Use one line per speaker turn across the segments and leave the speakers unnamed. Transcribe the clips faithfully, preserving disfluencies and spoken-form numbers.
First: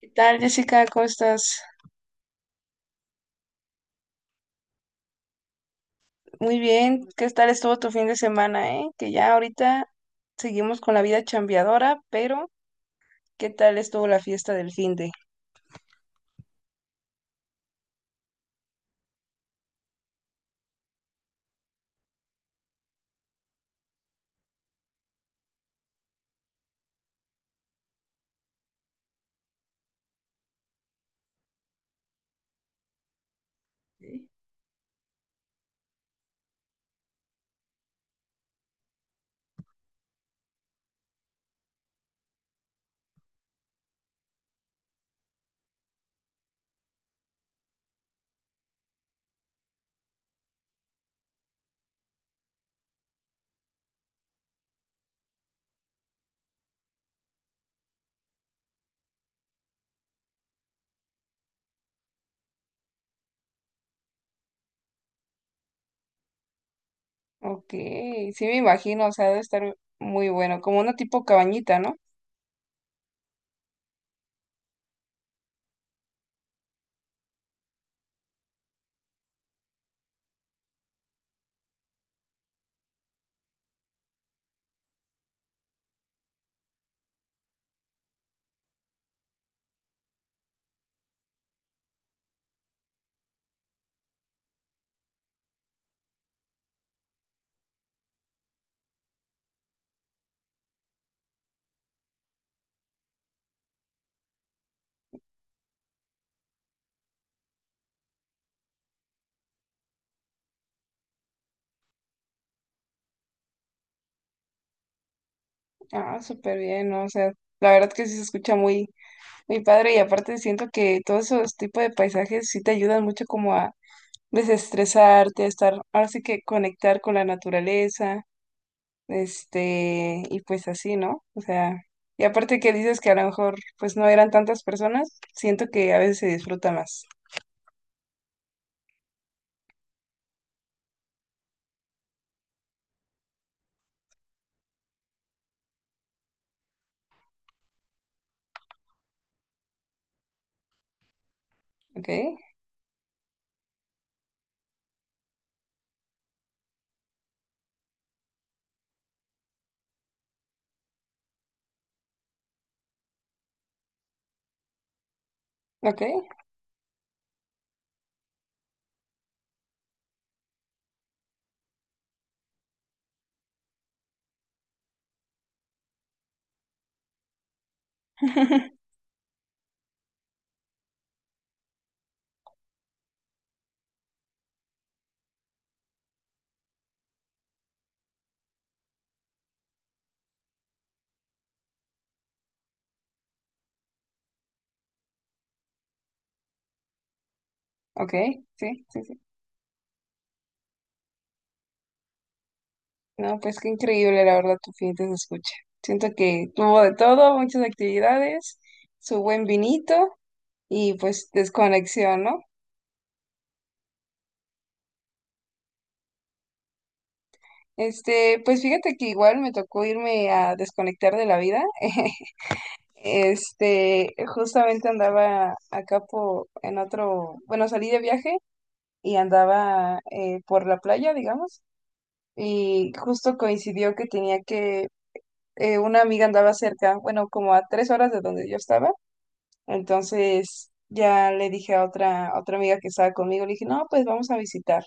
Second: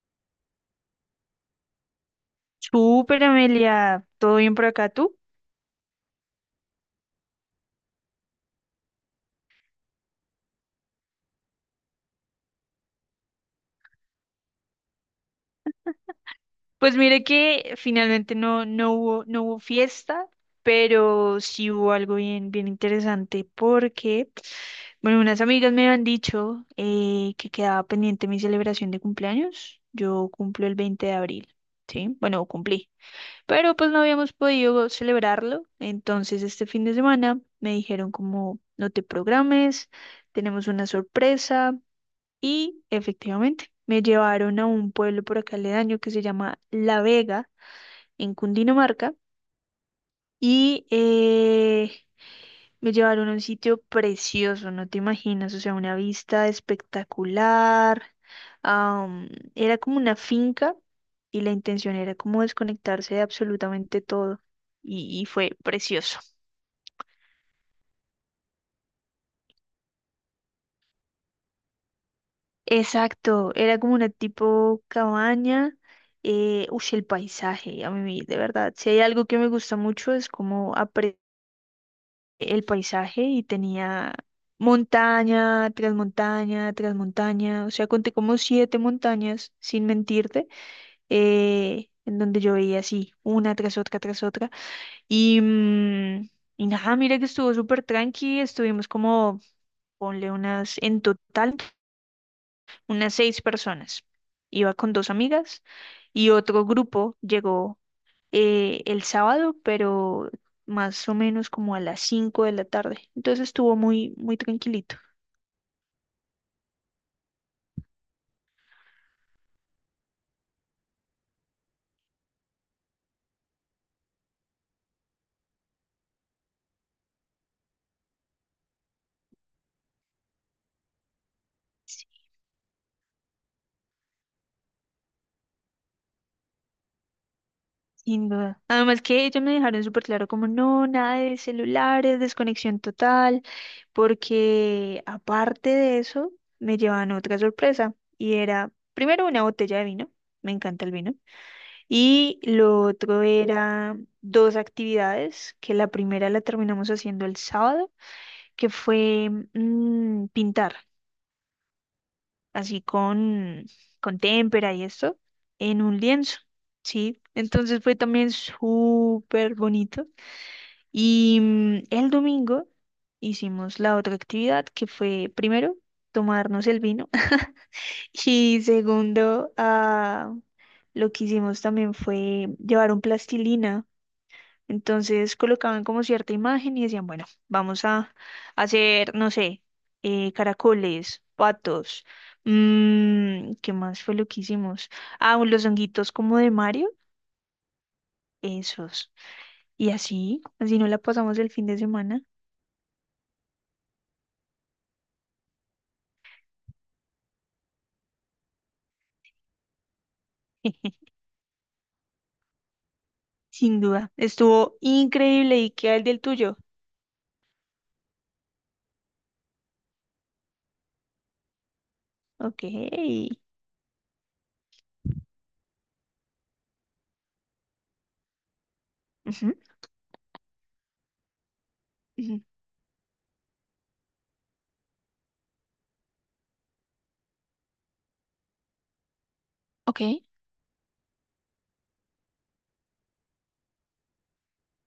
¿Qué tal, Jessica? ¿Cómo estás?
Súper, Amelia, ¿todo bien por acá tú?
Muy bien. ¿Qué tal estuvo tu fin de semana, eh? Que ya ahorita seguimos con la vida chambeadora, pero ¿qué tal estuvo la fiesta del fin de?
Pues mire que finalmente no, no hubo, no hubo fiesta, pero sí hubo algo bien, bien interesante porque, bueno, unas amigas me han dicho eh, que quedaba pendiente mi celebración de cumpleaños. Yo cumplo el veinte de abril, ¿sí? Bueno, cumplí, pero pues no habíamos podido celebrarlo, entonces este fin de semana me dijeron como, no te programes, tenemos una sorpresa. Y efectivamente, me llevaron a un pueblo por acá aledaño que se llama La Vega, en Cundinamarca, y eh, me llevaron a un sitio precioso, no te imaginas, o sea, una vista espectacular. am, Era como una finca y la intención era como desconectarse de absolutamente todo, y, y fue precioso.
Ok, sí me imagino, o sea, debe estar muy bueno, como una tipo cabañita, ¿no?
Exacto, era como una tipo cabaña. Eh, uy, el paisaje, a mí de verdad, si hay algo que me gusta mucho es como apre- el paisaje y tenía montaña tras montaña tras montaña, o sea, conté como siete montañas, sin mentirte, eh, en donde yo veía así, una tras otra tras otra. Y, mm, y nada, mira que estuvo súper tranqui, estuvimos como, ponle unas en total unas seis personas. Iba con dos amigas y otro grupo llegó eh, el sábado, pero más o menos como a las cinco de la tarde. Entonces estuvo muy, muy tranquilito.
Ah, súper bien, ¿no? O sea, la verdad que sí se escucha muy, muy padre, y aparte siento que todos esos tipos de paisajes sí te ayudan mucho como a desestresarte, a estar, ahora sí que conectar con la naturaleza. Este, y pues así, ¿no? O sea, y aparte que dices que a lo mejor pues no eran tantas personas, siento que a veces se disfruta más.
Sin duda. Además que ellos me dejaron súper claro como no, nada de celulares, desconexión total, porque aparte de eso me llevaban otra sorpresa y era primero una botella de vino, me encanta el vino,
¿Ok?
y lo otro era dos actividades, que la primera la terminamos haciendo el sábado, que fue mm, pintar, así con, con témpera y esto, en un
¿Ok?
lienzo, ¿sí? Entonces fue también súper bonito. Y mm, el domingo hicimos la otra actividad, que fue primero tomarnos el vino y segundo, ah, lo que hicimos también fue llevar un plastilina. Entonces colocaban como cierta imagen y decían, bueno, vamos a hacer, no sé, eh, caracoles, patos, mm, ¿qué más fue lo que hicimos? Ah, los honguitos como de Mario,
¿Ok? Sí, sí,
esos.
sí.
Y así, así no la pasamos el fin de semana.
No, pues qué increíble, la verdad, tu fin se escucha. Siento que tuvo de todo, muchas actividades, su buen vinito y pues desconexión, ¿no?
Sin duda, estuvo increíble. ¿Y qué el del tuyo?
Este, pues fíjate que igual me tocó irme a desconectar de la vida.
Ok.
Este, justamente andaba acá por, en otro, bueno, salí de viaje y
Ujú,
andaba eh, por la playa, digamos,
ujú.
y justo coincidió que tenía que, eh, una amiga andaba cerca, bueno, como a tres horas de donde yo estaba,
Ok.
entonces ya le dije a otra, a otra amiga que estaba conmigo, le dije, no, pues vamos a visitarla,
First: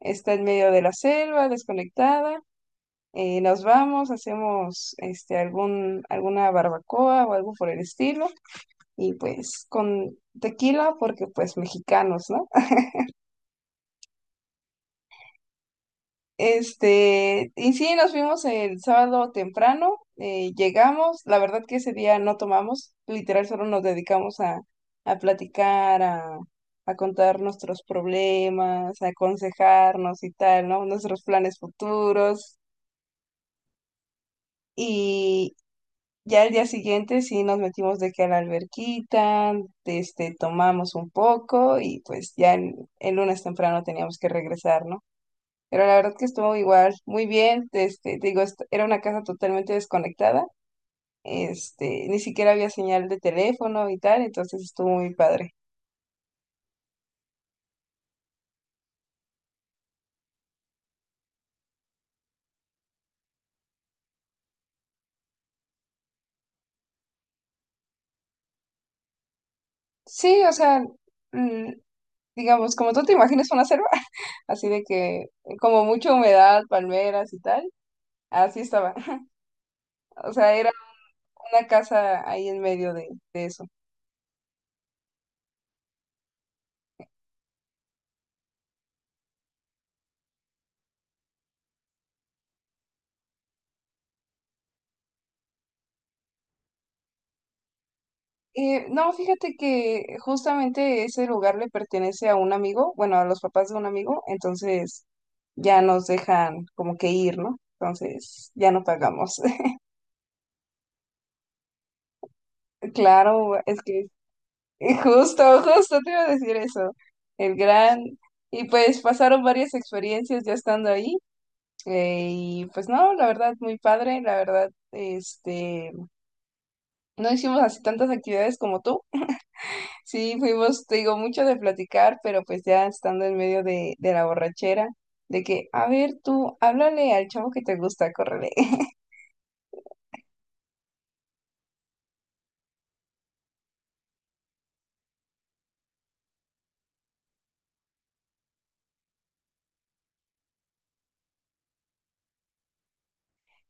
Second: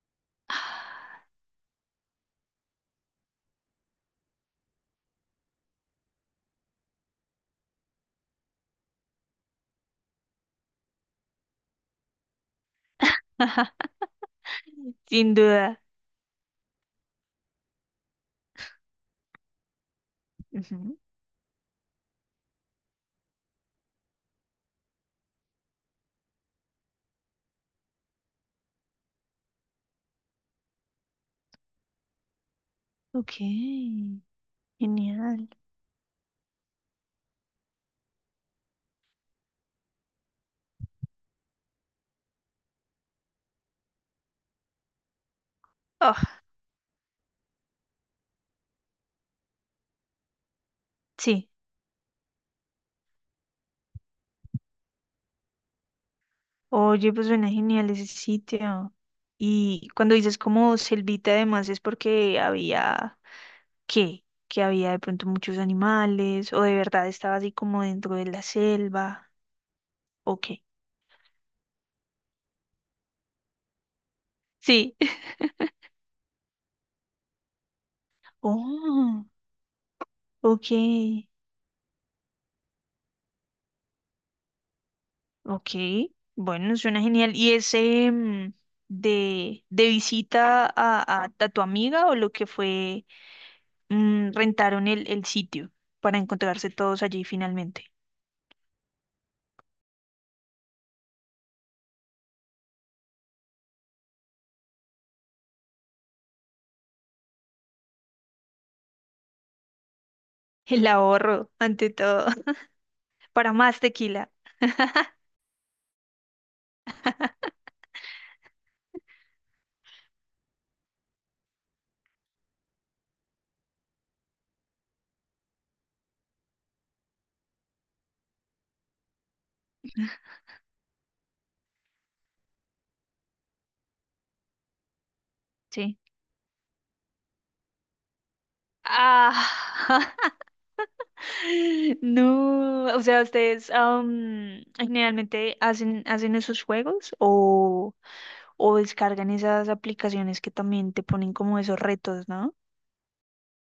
está en medio de la selva, desconectada, eh, nos vamos, hacemos, este, algún, alguna barbacoa o algo por el estilo, y pues con tequila porque pues mexicanos, ¿no?
Ajá, sin duda.
Este, y sí, nos fuimos el sábado temprano, eh,
Ujú.
llegamos, la verdad que ese día no tomamos, literal solo nos dedicamos a, a platicar, a, a contar nuestros problemas, a aconsejarnos y tal, ¿no? Nuestros planes futuros.
Ok. Genial.
Y ya el día siguiente sí nos metimos de que a la alberquita, este, tomamos un poco y pues ya el, el lunes temprano teníamos que regresar, ¿no? Pero la verdad que
Oh,
estuvo igual, muy bien, este, te digo, est- era una casa totalmente desconectada,
sí.
este, ni siquiera había señal de teléfono y tal, entonces estuvo muy padre.
Oye, pues suena genial ese sitio. Y cuando dices como selvita, además es porque había, ¿qué? Que había de pronto muchos animales, o de verdad estaba así como dentro de la selva, ¿o
Sí, o
qué?
sea, mm, digamos, como tú te imaginas una selva, así de
Sí.
que como mucha humedad, palmeras y tal, así estaba.
Oh,
O sea,
ok.
era una casa ahí en medio de de eso.
Ok, bueno, suena genial. ¿Y ese mm, de, de visita a, a, a tu amiga o lo que fue mm, rentaron el, el sitio para encontrarse todos allí finalmente?
Eh, no, fíjate que justamente ese lugar le pertenece a un amigo, bueno, a los papás de un amigo, entonces ya nos dejan como que ir, ¿no? Entonces ya no pagamos.
El ahorro, ante todo, para
Claro,
más
es que
tequila.
justo, justo te iba a decir eso, el gran... Y pues pasaron varias experiencias ya estando ahí, eh, y pues no, la verdad, muy padre, la verdad, este, no hicimos así tantas actividades como tú. Sí, fuimos, te digo, mucho de platicar, pero pues ya estando en medio de, de la borrachera, de que, a
Sí.
ver, tú, háblale al chavo que te gusta, córrele.
Ah, No, o sea, ustedes am, generalmente hacen, hacen esos juegos o, o descargan esas aplicaciones que también te ponen como esos retos, ¿no?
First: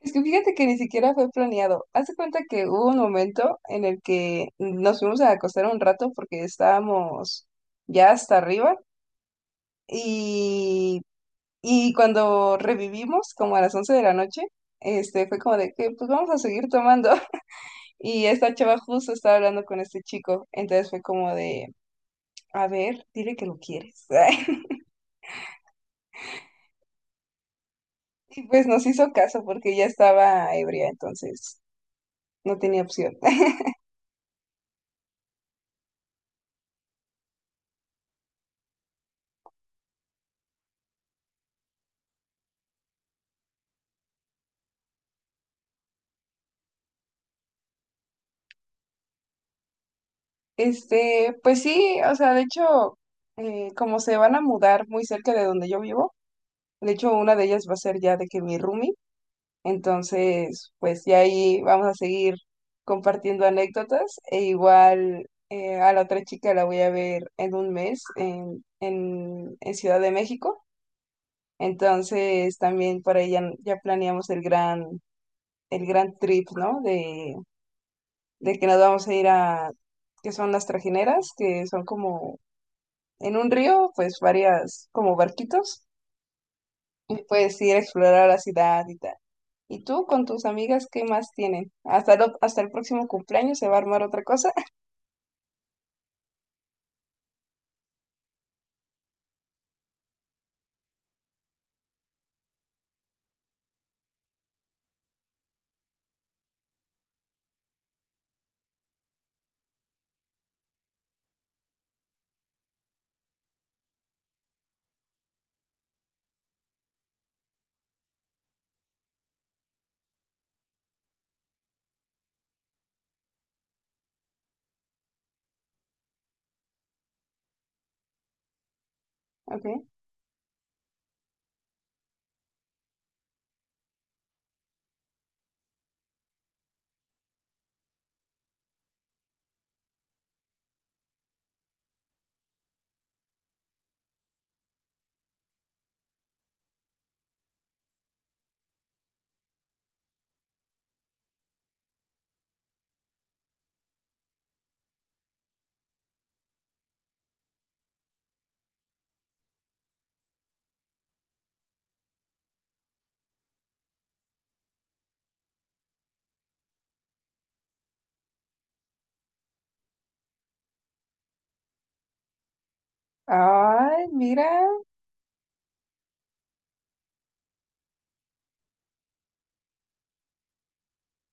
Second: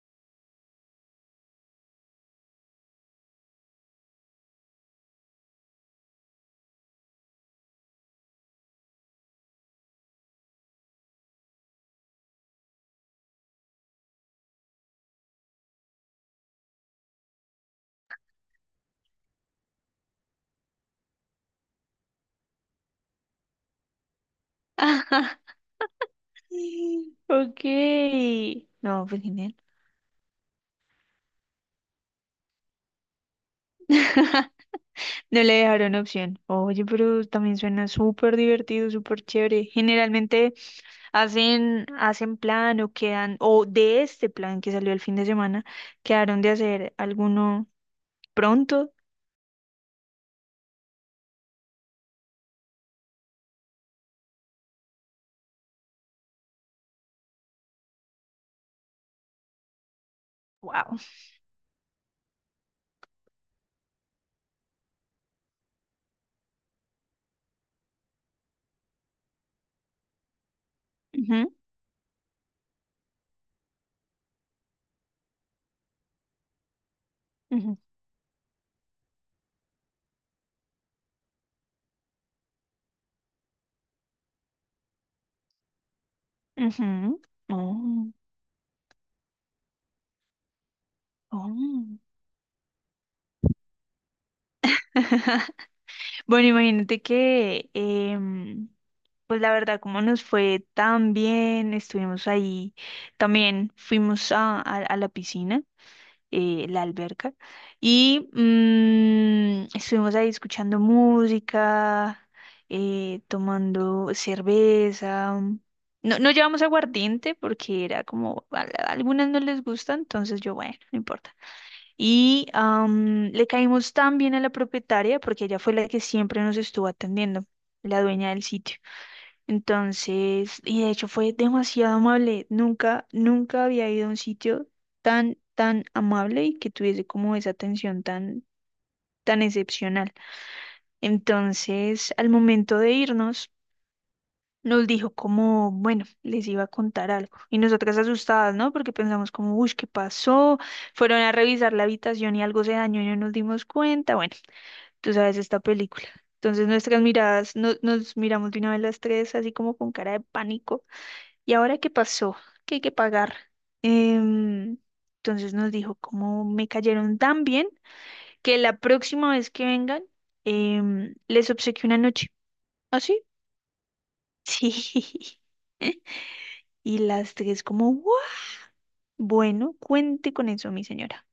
Es que fíjate que ni siquiera fue planeado. Haz de cuenta que hubo un momento en el que nos fuimos a acostar un rato porque estábamos ya hasta arriba, y, y cuando revivimos, como a las once de la noche, este, fue como de que, pues vamos a seguir tomando. Y esta chava justo estaba hablando con este chico, entonces fue como de, a ver, dile que lo quieres.
Ajá. Ok.
Y pues nos
No,
hizo
pues
caso
genial.
porque ya estaba ebria, entonces no tenía opción.
No le dejaron opción. Oye, pero también suena súper divertido, súper chévere. Generalmente hacen, hacen plan o quedan, o de este plan que salió el fin de semana, quedaron de hacer alguno pronto.
Este, pues sí, o sea, de hecho, eh, como se van a mudar muy cerca de donde yo vivo, de hecho una de ellas va a ser ya de que mi roomie, entonces
Wow.
pues ya ahí vamos a seguir compartiendo anécdotas, e igual eh, a la otra chica la voy a ver en un mes en, en, en Ciudad de México. Entonces también por ahí ya, ya planeamos el gran, el gran trip, ¿no? De,
Ujú,
de que nos vamos a ir a, que son las trajineras, que son como en un río, pues varias, como barquitos, y
ujú.
puedes ir a
Oh,
explorar la ciudad y tal. ¿Y tú con tus amigas qué más tienen?
oh.
¿Hasta, lo- hasta el próximo cumpleaños se va a armar otra cosa?
Bueno, imagínate que, em, pues la verdad, como nos fue tan bien, estuvimos ahí, también fuimos a, a- a la piscina, eh, la alberca, y mm, estuvimos ahí escuchando música, eh, tomando cerveza. No, no llevamos aguardiente porque era como, a, a algunas no les gusta, entonces yo, bueno, no importa. Y am, le caímos tan bien a la propietaria porque ella fue la que siempre nos estuvo atendiendo, la dueña del sitio.
Ok.
Entonces, y de hecho fue demasiado amable. Nunca, nunca había ido a un sitio tan, tan amable y que tuviese como esa atención tan, tan excepcional. Entonces, al momento de irnos, nos dijo como, bueno, les iba a contar algo. Y nosotras asustadas, ¿no? Porque pensamos como, uy, ¿qué pasó? Fueron a revisar la habitación y algo se dañó y no nos dimos cuenta. Bueno, tú sabes, esta película. Entonces nuestras miradas, no- nos miramos de una vez las tres, así como con cara de pánico. ¿Y ahora qué pasó? ¿Qué hay que pagar? Em, entonces nos dijo, como me cayeron tan bien, que la próxima vez que vengan, em, les obsequio una noche. ¿Así?
Ay, mira.
Sí. Y las tres como, "¿What?". Bueno, cuente con eso, mi señora.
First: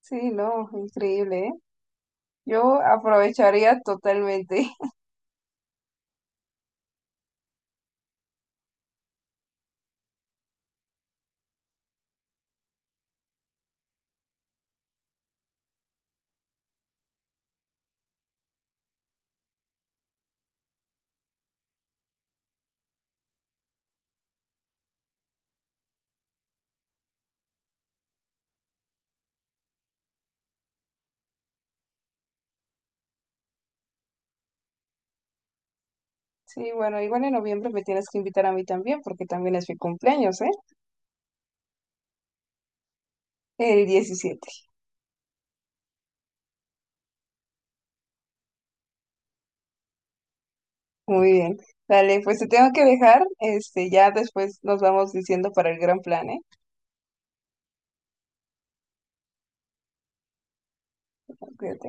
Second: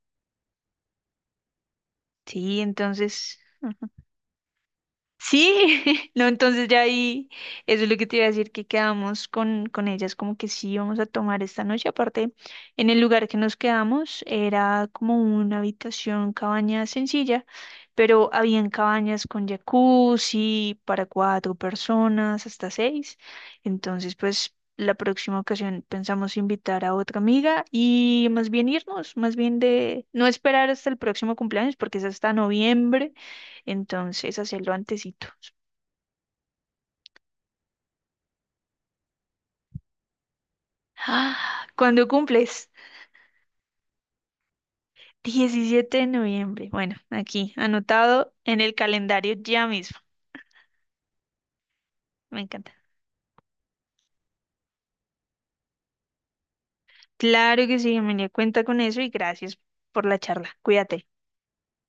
Sí, no, increíble, ¿eh?
Sí,
Yo
entonces...
aprovecharía totalmente.
Sí, no, entonces ya ahí, eso es lo que te iba a decir, que quedamos con, con, ellas, como que sí vamos a tomar esta noche. Aparte, en el lugar que nos quedamos era como una habitación, cabaña sencilla, pero habían cabañas con jacuzzi para cuatro personas, hasta seis. Entonces, pues la próxima ocasión pensamos invitar a otra amiga y más bien irnos, más bien de no esperar hasta el próximo cumpleaños, porque es hasta noviembre. Entonces, hacerlo antesito.
Sí, bueno, igual en noviembre me tienes que invitar a mí también, porque también es mi cumpleaños, ¿eh?
¡Ah! ¿Cuándo cumples?
El diecisiete.
Diecisiete de noviembre. Bueno, aquí, anotado en el calendario ya mismo.
Muy bien. Dale, pues
Me
te tengo
encanta.
que dejar. Este, ya después nos vamos diciendo para el gran plan, ¿eh?
Claro que sí, Emilia, cuenta con eso y gracias por la charla. Cuídate.
Cuídate.